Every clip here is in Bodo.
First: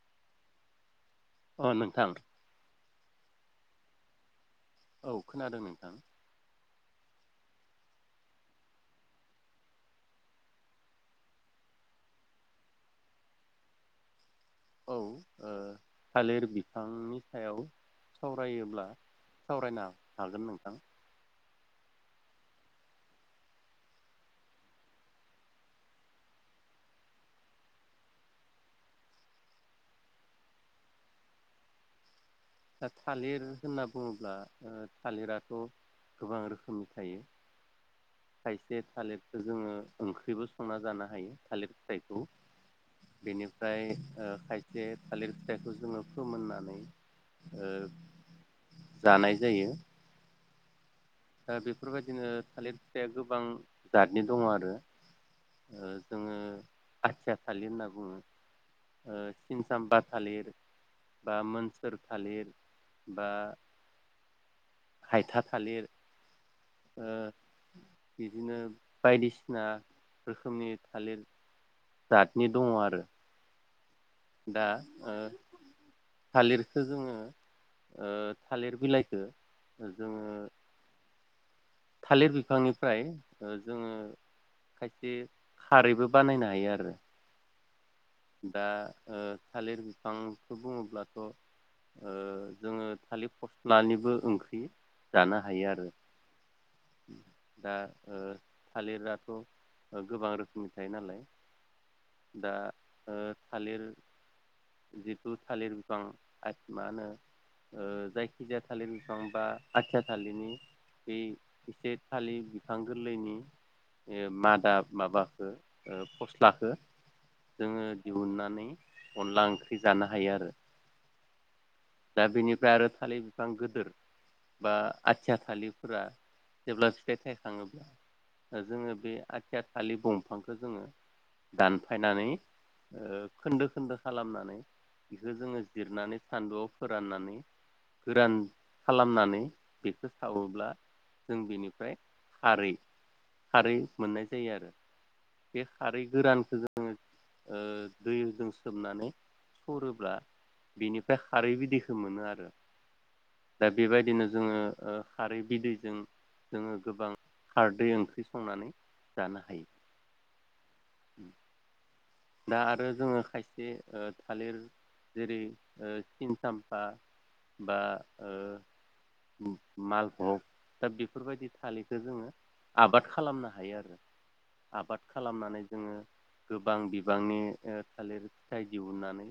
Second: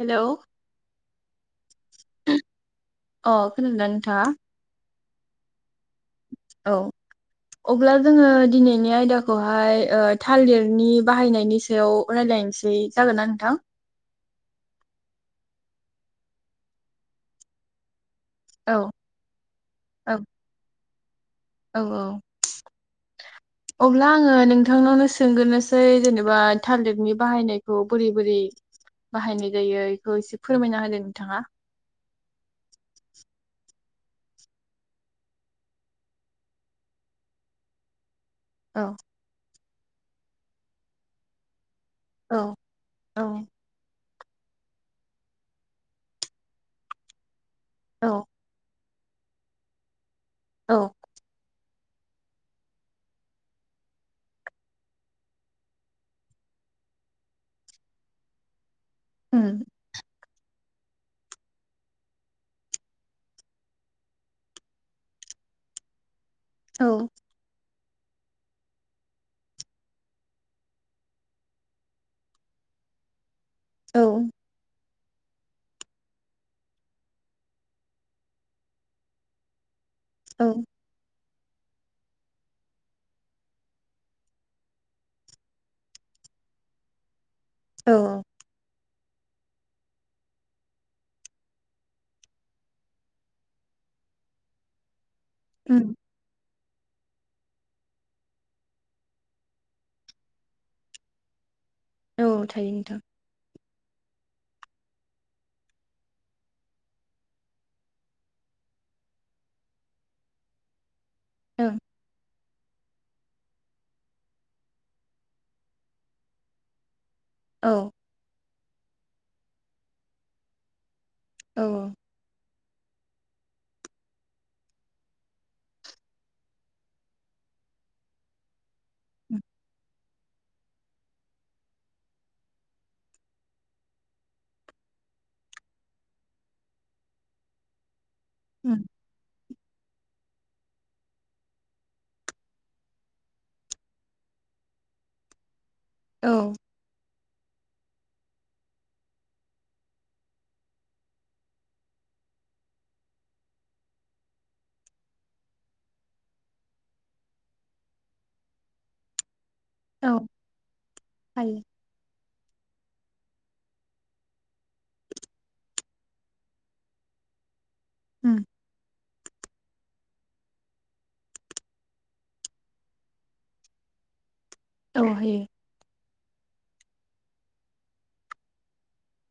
हेलौ अ नोंथां अ खोनादोंना नोंथाङा औ खोनादों नोंथां औ अब्ला जोङो दिनैनि आयदाखौहाय ओ थालिरनि बाहायनायनि सायाव रायलायनोसै जागोना नोंथां औ थालिर बिफांनि सायाव औ सावरायोब्ला सावरायनो औ हागोन नोंथां औ औ अब्ला आङो नोंथांनावनो सोंग्रोनोसै जेनेबा थालेटनि बाहायनायखौ बोरै बोरै बाहायनाय जायो बेखौ एसे फोरमायना होदों नोंथाङा दा थालिर होनना बुङोब्ला थालिराथ गोबां रोखोमनि थायो खायसे औ थालिरखौजोङो ओंख्रिबो संना जानो हायो थालिर बेखौ औ औ बेनिफ्राय ओ खायसे थालिर फिथाइखौ जोङो फोमोननानै ओ औ जानाय जायो। औ दा बेफोरबायदिनो थालिर फिथाइया गोबां जातनि दङ आरो ओ जोङो आथिया थालिर होनना बुङो। उम सिनसामपा थालिर बा मोनसोर थालिर बा हायथा थालिर औ ओ बिदिनो बायदिसिना रोखोमनि थालिर जाथनि दङ आरो औ दा ओ थालिरखो जोङो ओ थालिर बिलाइखौ जों औ थालिर बिफांनिफ्राय ओ जोङो खायसे खारैबो बानायनो हायो आरो औ दा ओ थालिर बिफांखौ बुङोब्लाथ' ओ जोङो थालिर फस्लानिबो ओंख्रि जानो हायो आरो उम दा ओ थालिराथ' गोबां रोखोमनि थायो नालाय औ दा थायो नोंथां ओ थालिर जिथु थालिर बिफां आ मा होनो ओ जायखिजाया थालिर बिफां बा आथिया थालिरनि ओं [unintelligible] बिफां गोरलैनि मादा माबाखौ फस्लाखो औ जोङो दिहुननानै अनला ओंख्रि जानो हायो आरो। औ फ्राय आरो थालिर बिफां गिदोर बा आथिया थाालिरफोरा जेब्ला फिथाइ थायखाङोब्ला जोङो बे आथिया थालिर दंफांखौ जोङो दानफायनानै ओ खोन्दो खोन्दो खालामनानै बेखौ जोङो जिरनानै सान्दुआव फोराननानै गोरान उम खालामनानै बेखौ सावोब्ला जों बेनिफ्राय खारै खारै मोननाय जायो आरो। बे खारै औ गोरानखौ जोङो ओ दैजों सोबनानै सरोब्ला बिनिफ्राय खारै बिदैखौ मोनो आरो दा बेबायदिनो जोङो ओ खारै बिदैजों जोङो गोबां खारदै ओंख्रि संनानै जानो हायो। औ हायो। दा आरो जोङो खायसे ओ थालिर जेरै- सिनसाम्फा बा उम ओ मालभग दा बेफोरबायदि थालिरखौ जोङो आबाद खालामनो हायो आरो। औ आबाद हायो खालामनानै जोङो गोबां बि बांनि ओ थालिर फिथाइ दिहुननानै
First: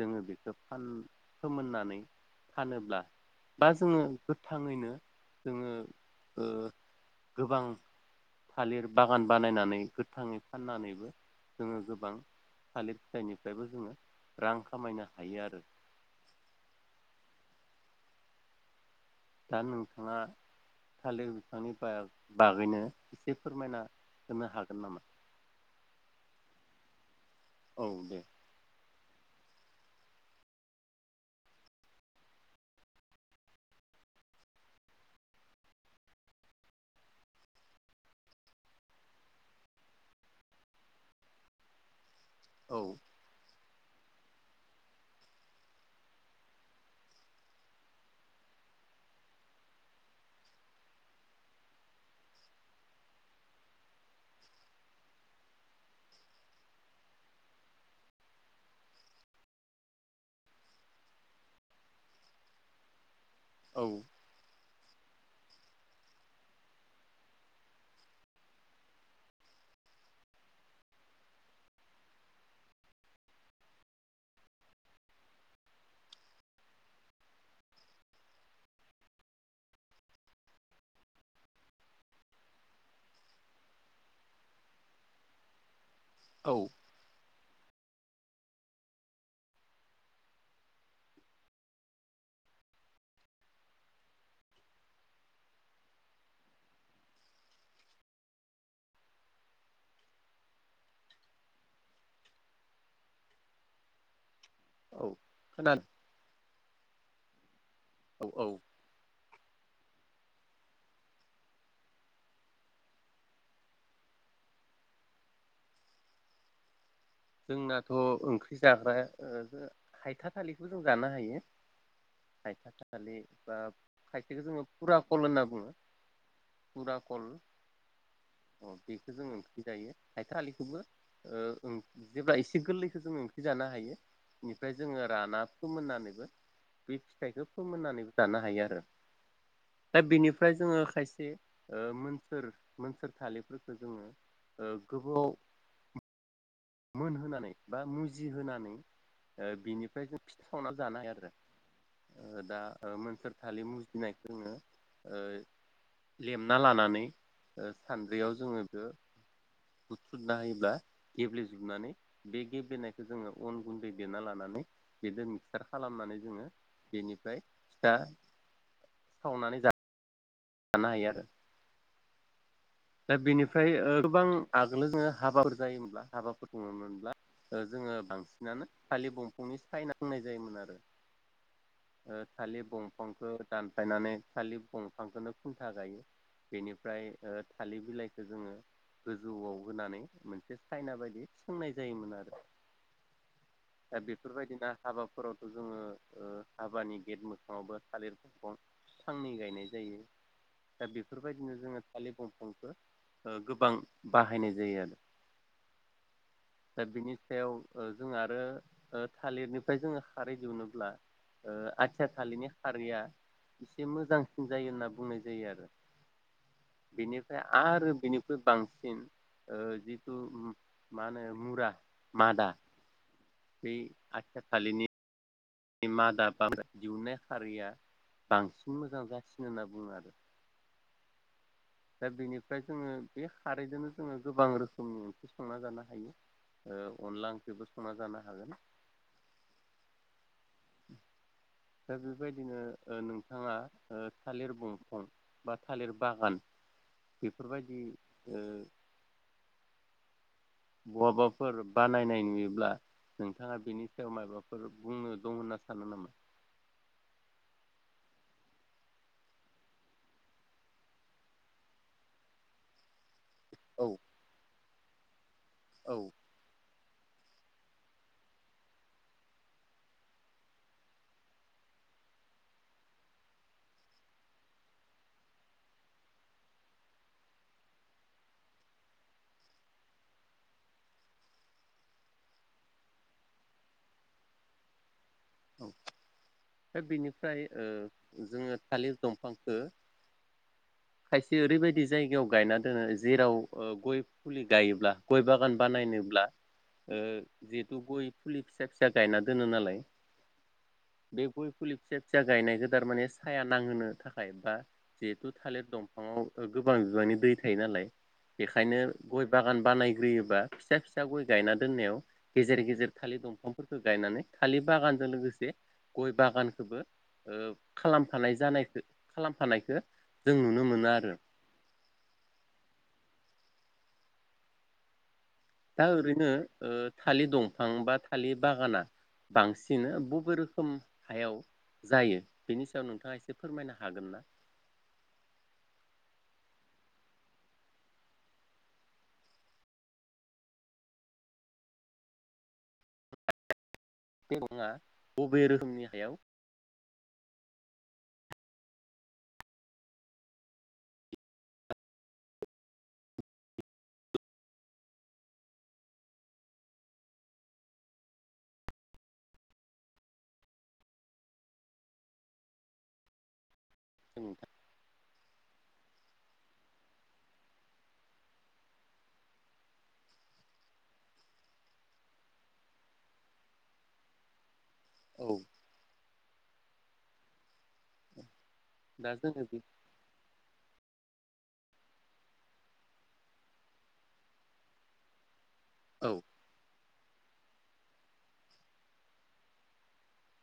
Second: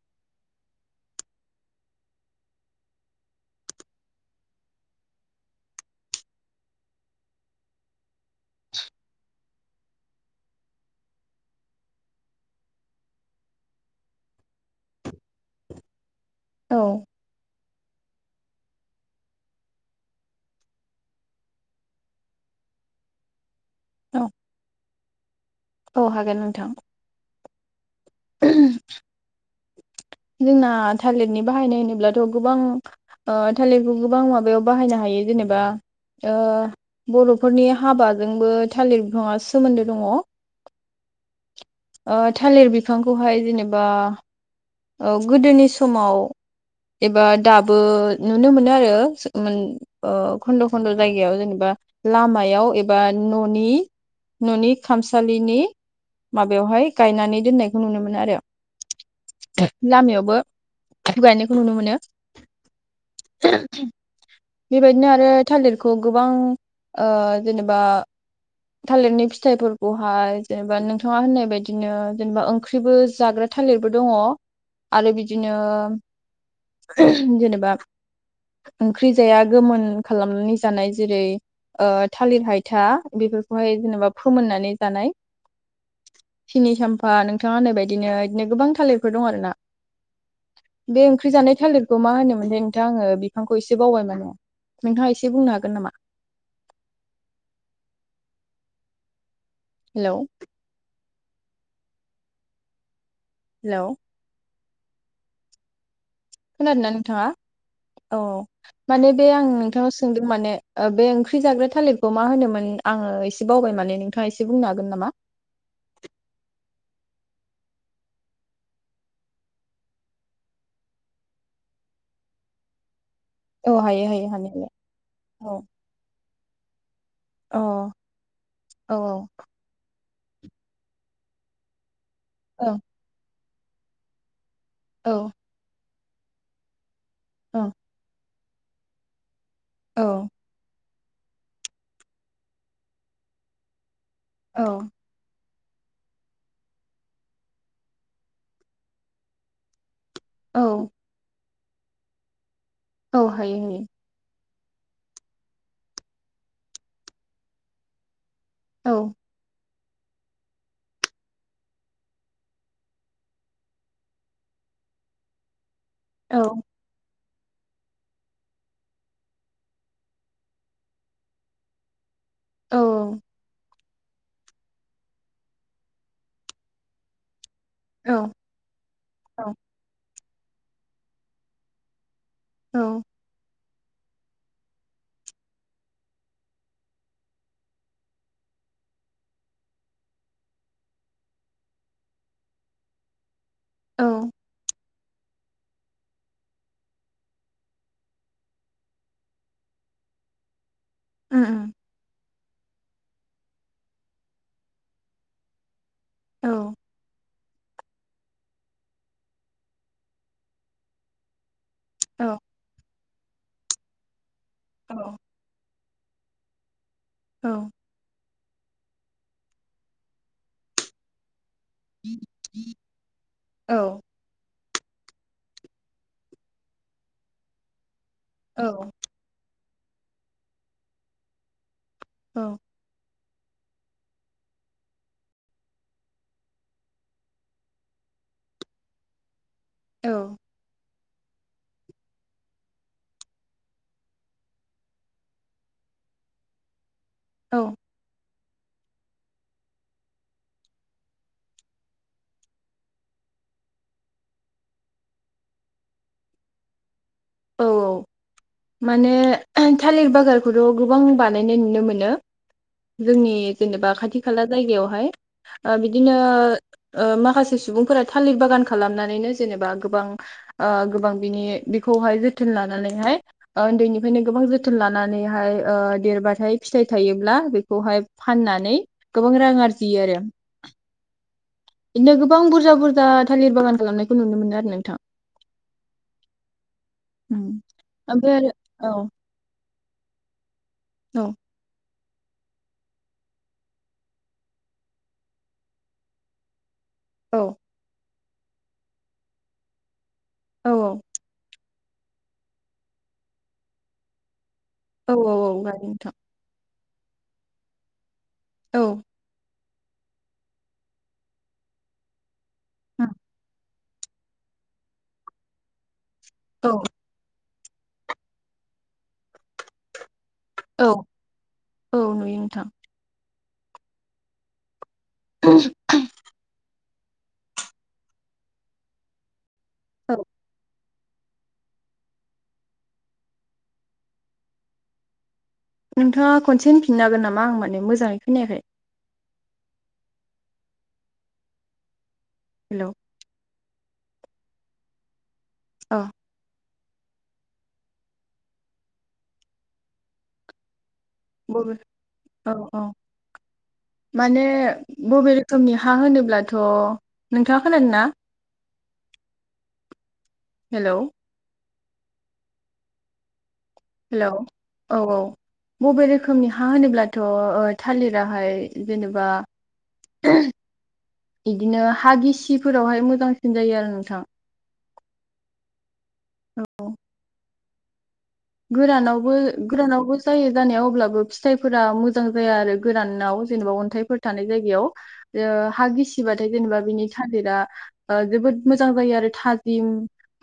जोङो बेखौ फान फोमोननानै फानोब्ला बा जोङो गोथाङैनो जोङो ओ गोबां थालिर बागान बानायनानै गोथाङै फाननानै जोङो गोबां थालिर फिथाइनिफ्रायबो जोङो रां खामायनो हायो आरो औ। दा नोंथाङा थालिर बिफांनि बा बागैनो एसे फोरमायना औ होनो हागोन नामा? औ हागोन नोंथां। औ दे। जोंना थालिरनि बाहायनाय होनोब्लाथ' गोबां ओ थालिरखौ गोबां माबायाव बाहायनो हायो जेनेबा ओ बर'फोरनि हाबाजोंबो थालिर बिफाङा सोमोन्दो दङ'। ओ थालिर औ बिफांखौहाय जेने बा औ गोदोनि समाव एबा दाबो नुनो मोनो आरो मोन ओ खन्द' खन्द' जायगायाव जेनेबा लामायाव एबा न'नि न'नि खामसालिनि माबायावहाय गायनानै दोननायखौ नुनो मोनो आरो लामायावबो गायनायखौ नुनो मोनो। औ [unintelligible] बेबायदिनो आरो थालिरखौ गोबां ओ जेनेबा थालिरनि फिथाइफोरखौहाय जेनेबा नोंथाङा होननाय बायदिनो जेनेबा ओंख्रिबो जाग्रा थालिरबो दङ' आरो बिदिनो जेनेबा ओंख्रि जाया गोमोन खालामनानै जानाय जेरै ओ थालिर हायथा बेफोरखौहाय जेनेबा फोमोननानै जानाय। औ सिनि सामफा नों थाङा होननाय बायदिनो बिदिनो गोबां थालिरफोर दं आरो ना। बे ओंख्रि जानाय थालिरखौ मा होनोमोनथाय नोंथा आङो बिफांखौ एसे बावबायमोन। नोंथाङा एसे बुंनो हागोन नामा? हेलौ। हेलौ। औ खोना खोनादों ना नोंथाङा? औ माने बे आं नोंथानाव सोंदों माने ओ बे ओंख्रि जाग्रा थालिरखौ मा होनोमोन आङो एसे बावबाय माने नोंथाङा एसे बुंनो हागोन नामा? जोंनाथ' ओंख्रि जाग्रा ओ हायथा थालिरखौ जों जानो हायो। हायथा थालि एबा औ हायो हायो खायसेखो जोङो हानायालाय फुरा कल होनना औ बुङो‌। फुरा कल अ औ अ बेखो जों औ ओंख्रि जायो। हायथा थालिखोबो ओ ओं जेब्ला एसे औ गोरलैखो जोङो ख्रि जानो हायो। बेनिफ्राय जोङो औ राना फोमोननानै बे फिथाइखौ औ फोमोननानैबो जानो हायो आरो दा औ बिनिफ्राय जोङो खायसे से अ मोनथोर मोनथोरथालिरफोरखौ जोङो ओ औ गोबाव मोनहोनानै बा मुजिहोनानै ओ बिनि ओमफ्राय खि सावना औ जानो हायो आरो ओ दा औ मोनथोर हायो थालि हायो मुजिनायखौ जोङो ओ लेमना लानानै ओ सानद्रियाव जोङो बो औ बुसुदा होयोब्ला गेब्ले जोबनानै बे गेब्ले बेनायखौ जोङो अन गुन्दै देना लानानै बेजों मिक्सार खालामनानै औ जोङो बेनिफ्राय फिथा सावनानै जा जानो हायो आरो दा बेनिफ्राय ओ गोबां आगोल जोङो हाबाफोर जायोमोनब्ला हाबाफोर खुङोनब्ला जोङो औ बांसिनानो खालि दंफांनि सायना होनाय जायोमोन आरो ओ थालि औ दंफांखौ दानफायनानै खालि दंफांखौनो खुन्था गायो बेनिफ्राय ओ थालिर बिलाइखौ जोङो गोजौआव होनानै मोनसे सायना बायदि सोंनाय जायोमोन आरो दा बेफोरबायदि दा हाबाफोरावथ' जोङो ओ हाबानि गेट मोखाङावबो थालिर फफं फांनै गायनाय जायो। दा उम बेफोरबायदिनो उम जोङो थालिर बं फांखो गोबां बाहायनाय जायो आरो औ दा बिनि सायाव जों आरो अ थालिरनिफ्राय जोङो खारै दिहोनोब्ला ओ आदथिया औ थालिनि खारैया इसे मोजां सिन जायो होनना औ बुंनाय जायो आरो बिनि औ आरो बेनि बांसिन जिथु मा होनो मुरा मदा बे आथि फालिनि नि मादाबा दिहुनाय खारैआ बांसिन मोजां जासिनो होन बुङो आरो दा बेनिफ्राय जोङो बे खारैजोंनो जोङो गोबां रोखोमनि ओंख्रि संना जानो हायो अनला ओंख्रिबो संना जानो हागोन। औ। दा बेबायदिनो नोंथाङा थालिर बंफां बा थालिर बागान औ बेफोरबायदि उम बहाबाफोर बानायनाय नुयोब्ला नोंथाङा बेनि सायाव माबाफोर बुंनो दं होनना सानो नामा? औ औ माने थालिर बागारखौथ' गोबां बानायनाय नुनो मोनो जोंनि औ जेनेबा खाथि खाला जागायावहाय ओ बिदिनो औ ओ माखासे सुबुंफोरा थालिर बागान खालामनानैनो जेनेबा गोबां ओ गोबां बिनि हाय जोथोन लानानैहाय उन्दैनिफ्रायनो गोबां जोथोन लानानैहाय देरबाथाय फिथाइ थायोब्ला बेखौहाय फाननानै गोबां रां आरजियो आरो बिदिनो गोबां बुरजा बुरजा थालिर बागान खालामनायखौ नुनो मोनो आरो नोंथां दा बिनिफ्राय उम ओमफ्राय जोङो थालिर आरो दंफांखौ औ खायसे ओरैबायदि जायगायाव गायना दोनो जेराव गय फुलि गायोब्ला गय बागान बानायनोब्ला ओ औ जिहेतु गय फुलि फिसा फिसा गायना दोनो नालाय औ औ बे गय फुलि फिसा फिसा गायनाय गोदार माने साया नांहोनो थाखाय बा औ जिहेतु औ औ थालिर गारि नोंथां दंफांआव गोबां बिबांनि दै थायो नालाय बेखायनो औ गय बागान बानायग्रोयोबा फिसा फिसा गय गायना दोननायाव गेजेर गेजेर थालिर दंफांफोर गायनानै थालिर बागानजों लोगोसे गय औ बागानखौबो ओ खालामफानाय जानायखौ खालामफानायखौ जों नुनो औ मोनो आरो औ नुयो नोंथां। दा ओरैनो ओ थालिर दंफां बा थालिर बागाना बांसि- नो बदिनो औ बबे रोखोम हायाव जायो बेनि सायाव नोंथाङा एसे फोरमायनो हागोन ना? नोंथाङा खनसे होनफिननो हागोन नामा? आं माने मोजाङै खोनायाखै। हेल' [unintelligible] बबे रोखोमनि औ हायाव बबे औ औ माने बबे रोखोमनि हा होनोब्लाथ' नोंथाङा खोनादों ना? हेलौ! हेल' औ जों औ। बबे रोखोमनि हा होनोब्लाथ' ओ थालिराहाय जेनेबा बिदिनो हा गिसिफोरावहाय मोजांसिन जायो आरो नोंथां। औ। औ। दा गोरानावबो जोङो बे गोरानावबो जायो जानायाव अब्लाबो फिथाइफोरा मोजां जाया आरो गोरानाव जेनेबा अन्थाइफोर थानाय जायगायाव। एयो हा औ गिसिबाथाय जेनेबा बिनि थालिरा ओ जोबोद मोजां जायो आरो थाजिम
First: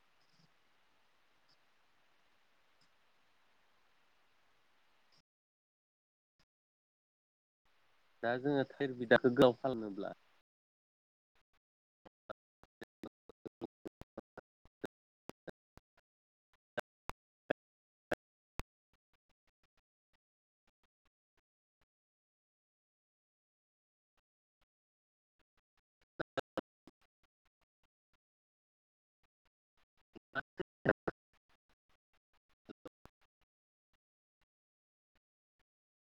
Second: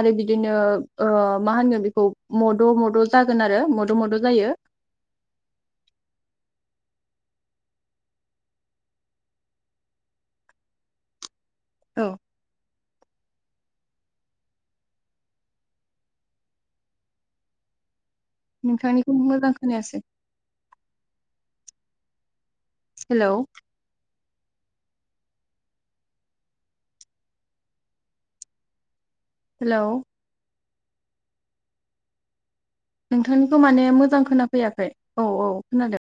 आरो बिदिनो ओ माहोनो बेखौ म- द' मद' जागोन आरो मद' मद' जायो। दा जोङो थिर बिदाखौ गोलाव खामनोब्ला औ। नोंथांनिखौ मोजां खोनायासै। हेल' हेलौ' [unintelligible] नोंथांनिखौ माने मोजां खोनाफैयाखै। औ औ खोनादों।